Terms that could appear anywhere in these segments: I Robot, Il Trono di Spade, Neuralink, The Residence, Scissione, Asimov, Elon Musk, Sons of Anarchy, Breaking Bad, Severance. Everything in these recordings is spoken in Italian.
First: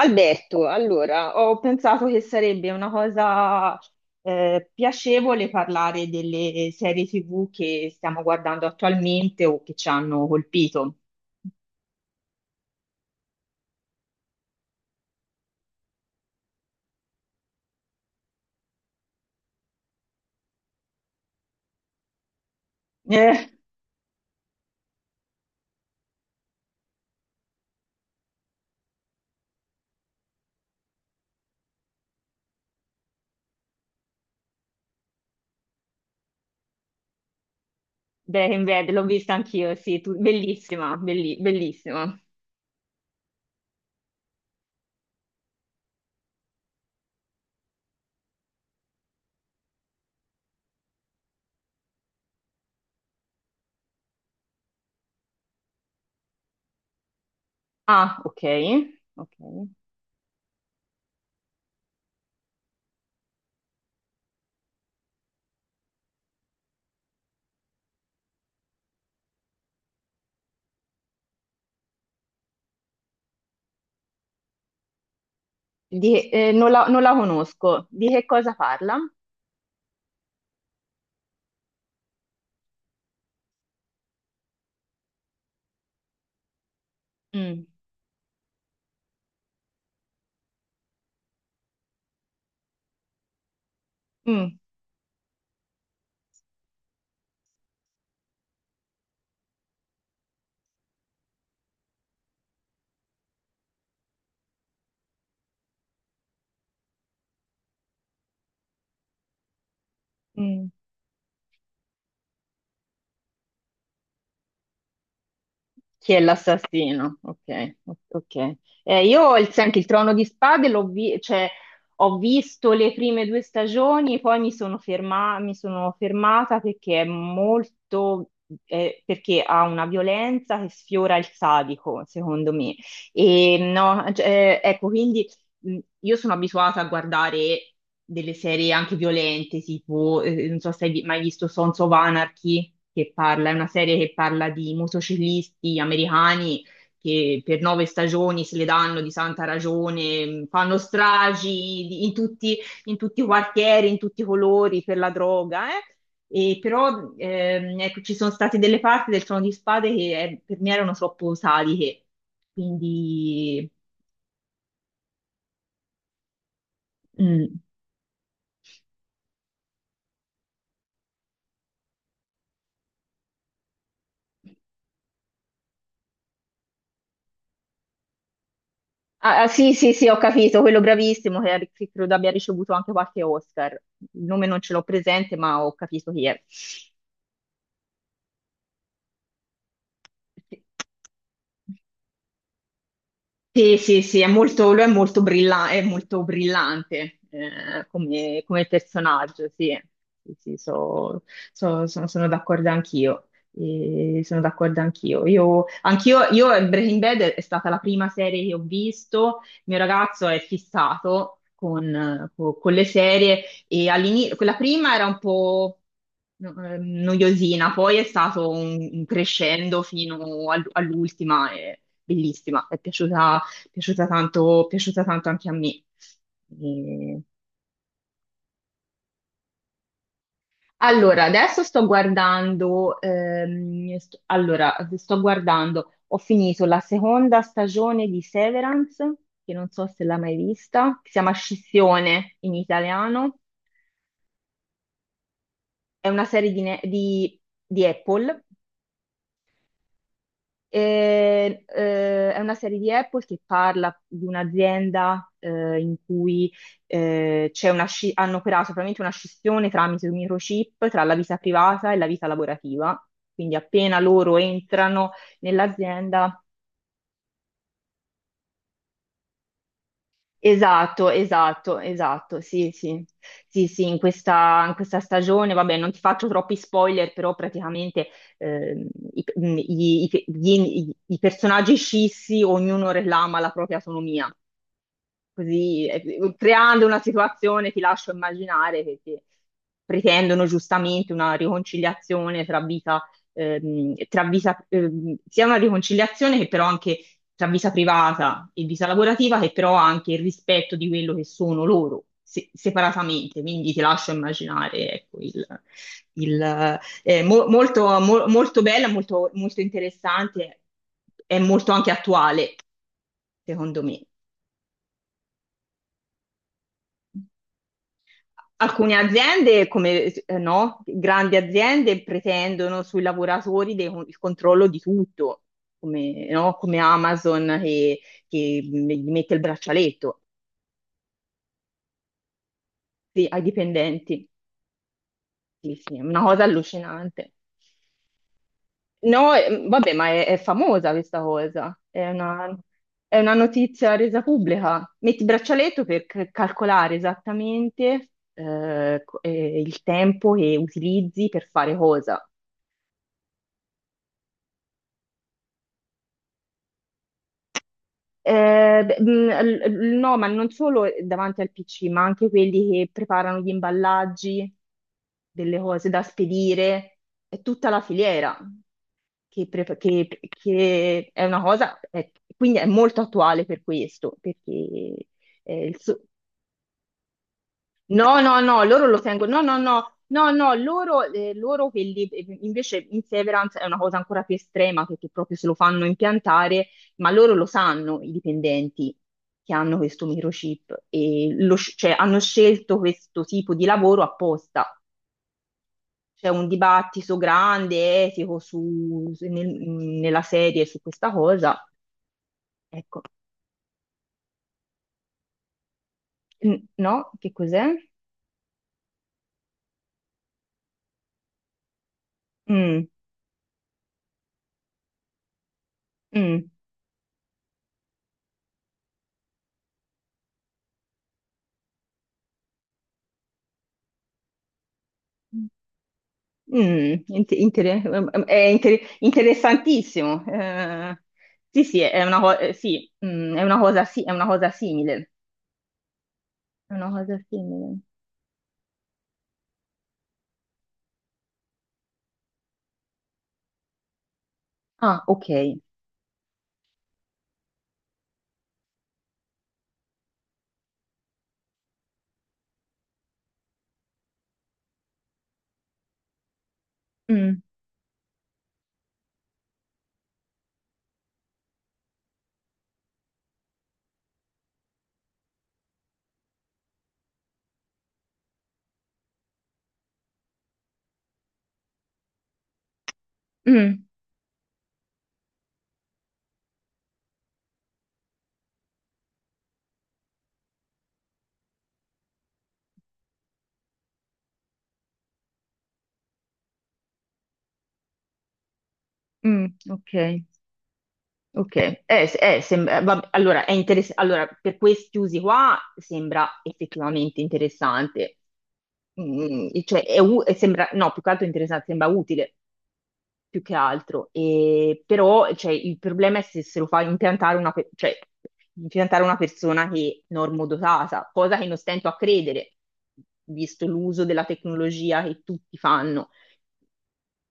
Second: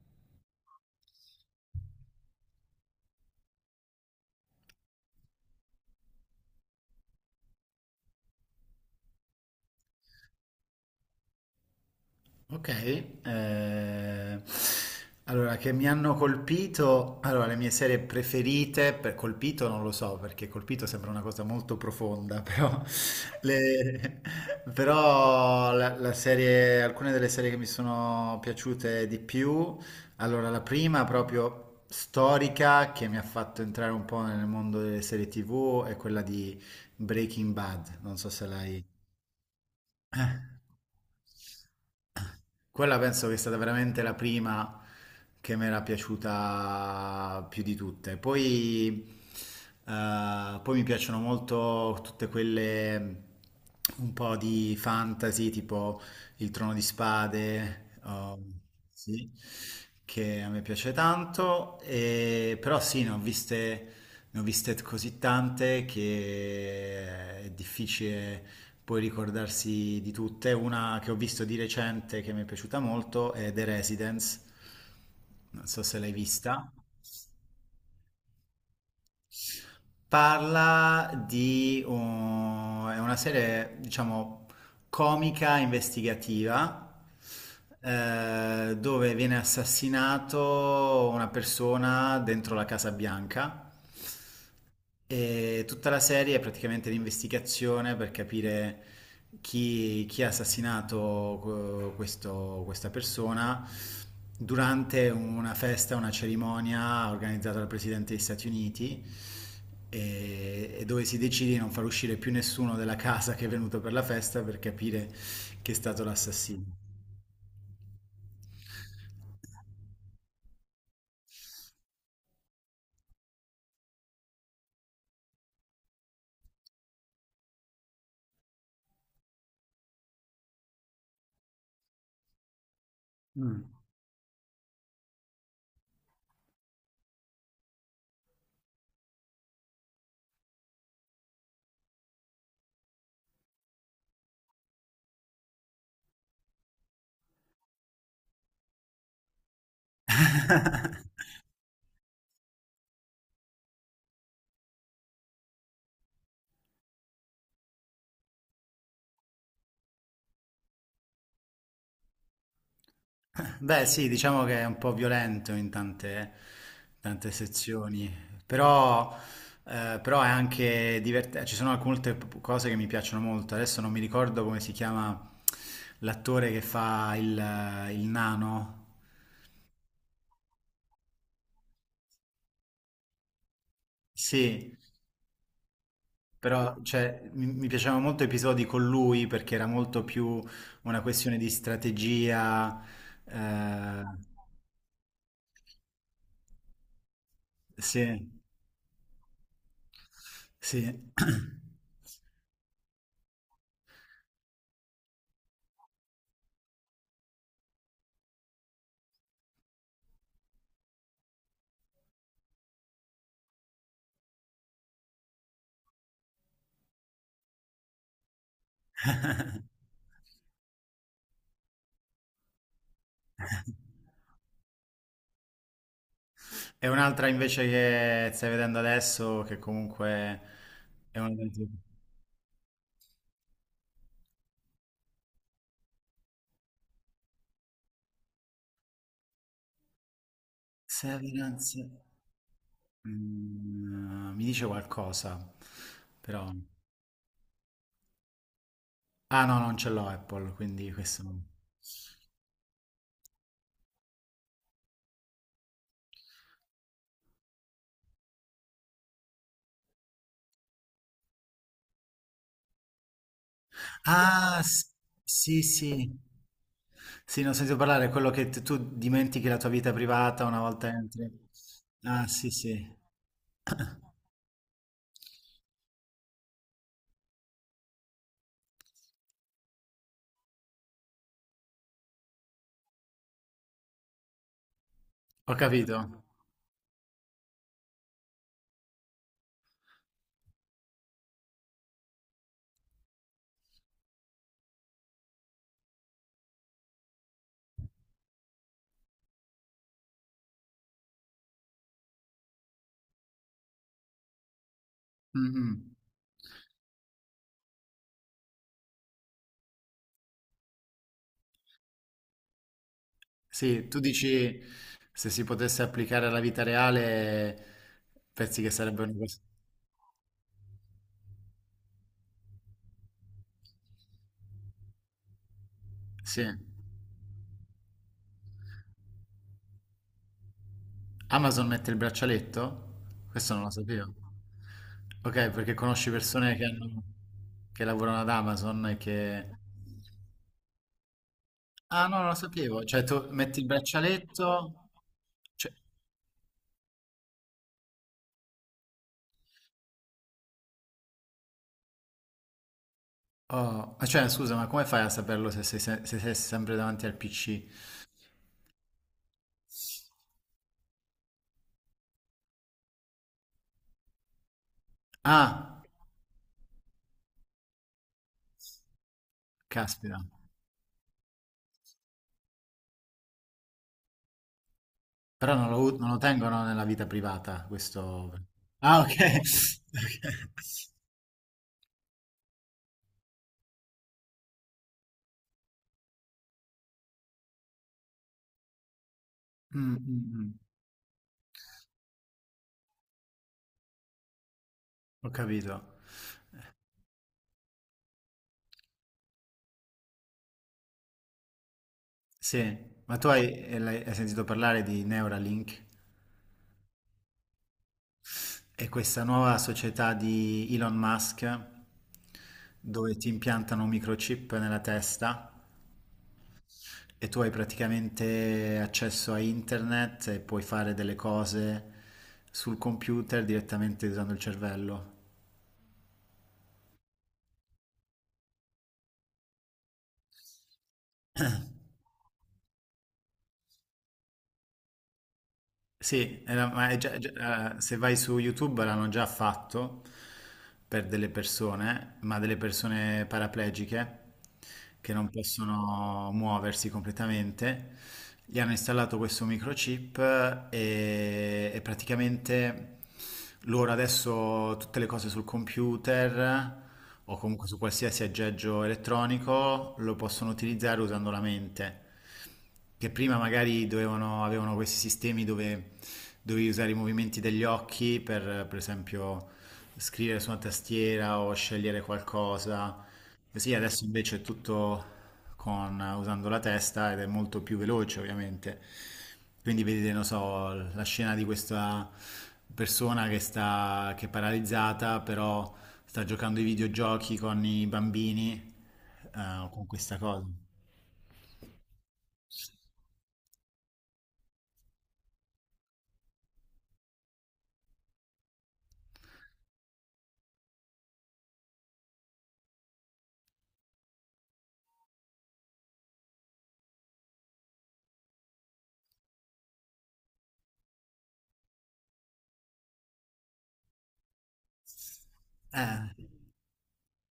Alberto, allora, ho pensato che sarebbe una cosa piacevole parlare delle serie TV che stiamo guardando attualmente o che ci hanno colpito. Ok, eh, allora che mi hanno colpito, allora le mie serie preferite, per colpito non lo so perché colpito sembra una cosa molto profonda, però, Eh, le- però alcune delle serie che mi sono piaciute di più, allora la prima proprio storica che mi ha fatto entrare un po' nel mondo delle serie TV è quella di Breaking Bad, non so se Breaking l'hai... Bad, l'ho vista anch'io, sì, bellissima, bellissima. Quella penso che è stata veramente la prima che mi era piaciuta più di tutte. Poi, poi mi piacciono molto tutte quelle un po' di fantasy, tipo Il Trono di Spade, Ah, oh, ok, sì, ok. che a me piace tanto. Però sì, ne ho viste così tante che è difficile puoi ricordarsi di tutte. Una che ho visto di recente che mi è piaciuta molto è The Residence, non so se l'hai Non vista. Non la conosco. Di che cosa parla? Parla di è una serie, diciamo, comica investigativa Mm, dove viene assassinato una persona dentro la Casa Bianca. mm, E tutta la serie è praticamente l'investigazione per capire chi, chi ha assassinato questa persona durante una festa, una cerimonia organizzata dal Presidente degli Stati Uniti mm. E dove si decide di non far uscire più nessuno della casa che è venuto per la festa per capire chi è stato Chi è l'assassino. l'assassino? Ok, ok. Senti, il Trono di Spade cioè, ho visto le prime due stagioni, poi mi sono fermata perché è molto, perché ha una violenza che sfiora il sadico, secondo me. E Mm. no, cioè, ecco, quindi io sono abituata a guardare delle serie anche violente, tipo, non so se mai visto Sons of Anarchy, che parla, è una serie che parla di motociclisti americani che per nove stagioni se le danno di santa ragione, fanno in tutti i quartieri, in tutti i colori per la droga, eh. E però ecco, ci sono state delle parti del Trono di Spade che per me erano troppo saliche, quindi... Beh, sì, diciamo che è un po' violento in tante, tante Mm. sezioni, però, però è anche divertente. Ci sono alcune cose che mi piacciono molto. Adesso non mi ricordo come si chiama l'attore che fa il nano. Ah, ah, sì, sì, sì, ho capito, quello bravissimo che credo abbia ricevuto anche qualche Oscar. Il nome non ce Sì, l'ho presente, ma ho capito chi è. però Sì. cioè, mi piacevano molto episodi con lui perché era molto più una questione di strategia. Sì, sì, eh, sì, è molto, lui è molto, è molto brillante sì, come, come personaggio, sì, sì, sì, sì. Sono d'accordo anch'io. E sono d'accordo anch'io. Io, anch'io, io Breaking Bad è stata la prima serie che ho visto, il mio ragazzo è fissato con, con le serie e all'inizio, quella prima era un po' noiosina, poi è stato un crescendo fino all'ultima. E bellissima, è piaciuta tanto, piaciuta tanto anche a me. E E- un'altra invece che stai vedendo adesso, che comunque è Allora, una delle adesso tue- sto guardando, sto guardando, ho finito la seconda stagione di Severance, che non so se l'hai mai vista, che si chiama Severance. Scissione in italiano, Mm, mi dice qualcosa, è una serie però. di, di Apple. Ah no, non ce l'ho Apple, quindi questo non. E, è una serie di Apple che parla di un'azienda in cui c'è una hanno operato probabilmente una scissione tramite un microchip tra la vita privata e la vita lavorativa. Quindi appena loro Ah, s- entrano sì, sì. nell'azienda. Sì, non ho sentito parlare, è quello che tu dimentichi la tua vita privata una volta Esatto, entri. esatto, Ah, esatto, sì, sì, sì. sì, sì, sì, in questa stagione, vabbè, non ti faccio troppi spoiler, però praticamente ehm, i personaggi scissi, ognuno reclama la propria autonomia. Ho Così, capito. Creando una situazione, ti lascio immaginare, che pretendono giustamente una riconciliazione tra vita, sia una riconciliazione che però anche tra vita privata e vita lavorativa, che però ha anche il rispetto di quello che sono loro. Separatamente, quindi ti lascio immaginare, ecco, Mhm. Molto, mo- molto bella, molto, molto interessante, è molto anche attuale, secondo Sì, tu me. dici se si potesse applicare alla vita reale, pensi che Alcune sarebbe una cosa... aziende, come no, grandi aziende, pretendono sui lavoratori il controllo di tutto, come, Sì, no, come Amazon che gli mette il braccialetto Amazon mette il braccialetto? sì, ai Questo non lo sapevo. dipendenti. Ok, perché Sì, sì, è conosci una cosa persone che hanno... allucinante. che lavorano ad Amazon e No, che... vabbè, ma è famosa questa cosa, Ah, no, non lo sapevo. Cioè, è tu una metti il notizia resa pubblica. braccialetto... Metti il Cioè, braccialetto per calcolare esattamente il tempo che utilizzi per fare cosa. oh, ma cioè, scusa, ma come fai a saperlo se sei, se sei sempre davanti al PC? Beh, no, ma non solo davanti al PC, ma anche quelli che preparano gli imballaggi delle Ah, cose da spedire, è tutta la filiera caspita. che è una cosa, è quindi è molto attuale per questo, perché Però eh, non il lo, so- non lo tengono nella vita privata, no, questo... no, no, loro lo Ah, tengono, ok. no, no, no, no, no, loro, invece in Severance è una cosa ancora più estrema perché proprio se lo fanno impiantare, ma loro lo sanno, i dipendenti che Ok. hanno Mm, questo mm, mm. microchip e cioè, hanno scelto questo tipo di lavoro apposta. Ho capito. C'è un dibattito grande, etico, nella serie su questa cosa. Sì, Ecco, ma tu hai, hai sentito parlare di Neuralink mm, no, che cos'è? e questa nuova società di Elon Musk Mm, dove ti impiantano un microchip nella testa mm. e tu hai praticamente accesso a internet e puoi fare delle cose sul computer direttamente usando il cervello. Mm, int- inter- Interessantissimo. Sì, sì, è una, sì, è una cosa, è una cosa simile. Sì, È ma una è cosa simile. Se vai su YouTube l'hanno già fatto per delle persone, ma delle persone paraplegiche Ah, che ok. non possono muoversi completamente. Gli hanno installato questo microchip e praticamente loro adesso tutte le cose sul computer o Mm, comunque su qualsiasi aggeggio elettronico lo possono utilizzare usando la mente che prima magari dovevano, avevano questi sistemi dove dovevi usare i movimenti degli occhi per esempio, scrivere su una tastiera o scegliere qualcosa. Così mm, adesso invece è tutto con, usando la testa ed è molto più veloce, ovviamente. Quindi vedete, non so, la scena di questa persona che sta, che è paralizzata, però sta giocando ai videogiochi con i bambini, mm, con questa ok. cosa. Ok. Vabbè, allora, allora, per questi usi qua sembra effettivamente interessante. Mm, cioè, sembra, no, più che altro interessante, sembra utile. Più che altro. E, però cioè, il problema è se, se lo fa impiantare una, cioè, impiantare una persona che è normodotata, cosa che non stento a credere, visto l'uso della tecnologia che tutti fanno. Eh,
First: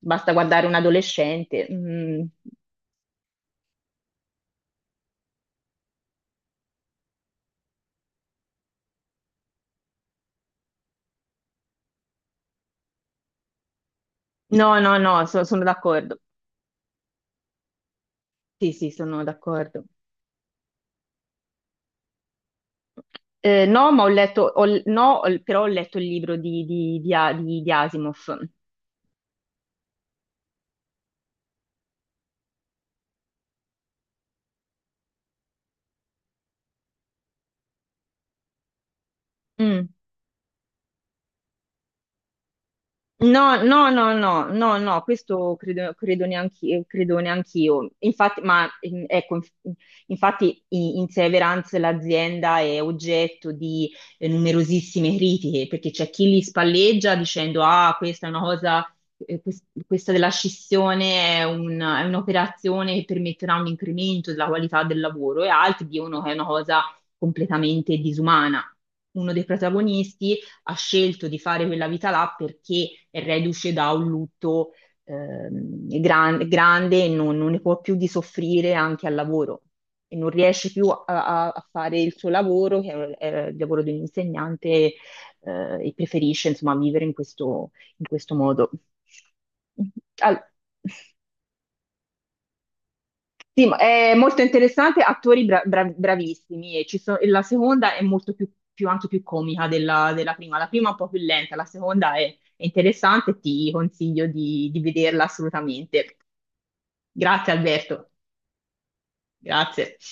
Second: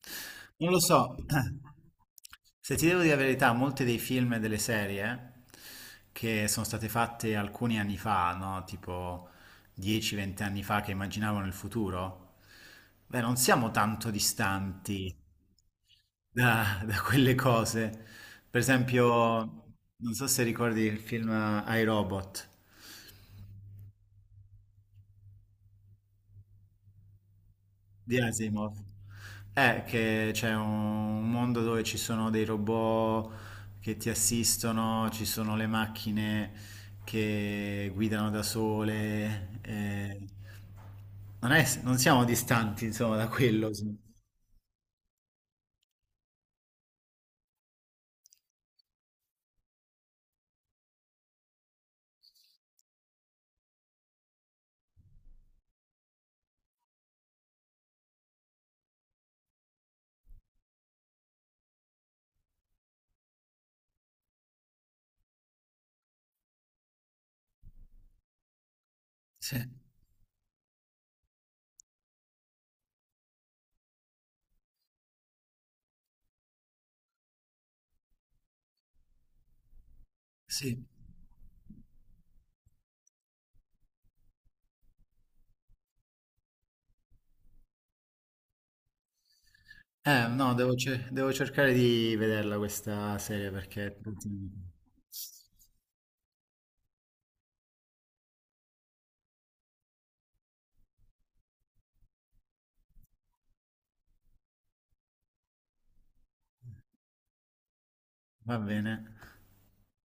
Basta guardare Non un lo so, adolescente. Mm. se ti devo dire la verità, molti dei film e delle serie che sono state fatte alcuni anni fa, no? Tipo 10-20 anni fa, che immaginavano il futuro, beh, non siamo tanto No, no, distanti no, sono d'accordo. da, da quelle cose. Per Sì, sì, esempio, sono d'accordo. non so se ricordi il film I Robot. No, ma ho letto, ho- no, ho- però ho letto il libro di Di Asimov. Asimov. È che c'è un mondo dove ci sono dei robot che ti assistono, ci sono le macchine che guidano da sole. Mm. Non siamo distanti, insomma, da No, quello. no, Sì, no, no, no, no, questo credo, credo neanch'io, credo neanch'io. Infatti, ma ecco, infatti in Severance l'azienda è oggetto di numerosissime critiche, perché c'è chi li spalleggia dicendo, ah, questa è una cosa, questa della scissione è è un'operazione che permetterà un incremento della qualità del lavoro, e altri dicono che è una cosa completamente disumana. Uno dei sì. protagonisti ha scelto di fare quella vita là perché è reduce da un lutto grande e non, non ne può più di soffrire anche al lavoro e non riesce Sì. più a, a fare il suo lavoro, che è il lavoro di un insegnante, e preferisce insomma vivere in questo modo. Al- No, devo, devo cercare di vederla questa serie sì, ma perché... è molto interessante, attori bravissimi. E e la seconda è molto più, anche più comica della, della prima. La prima è un po' più lenta, la seconda è interessante, ti consiglio di vederla assolutamente. Grazie Alberto, Va bene. grazie.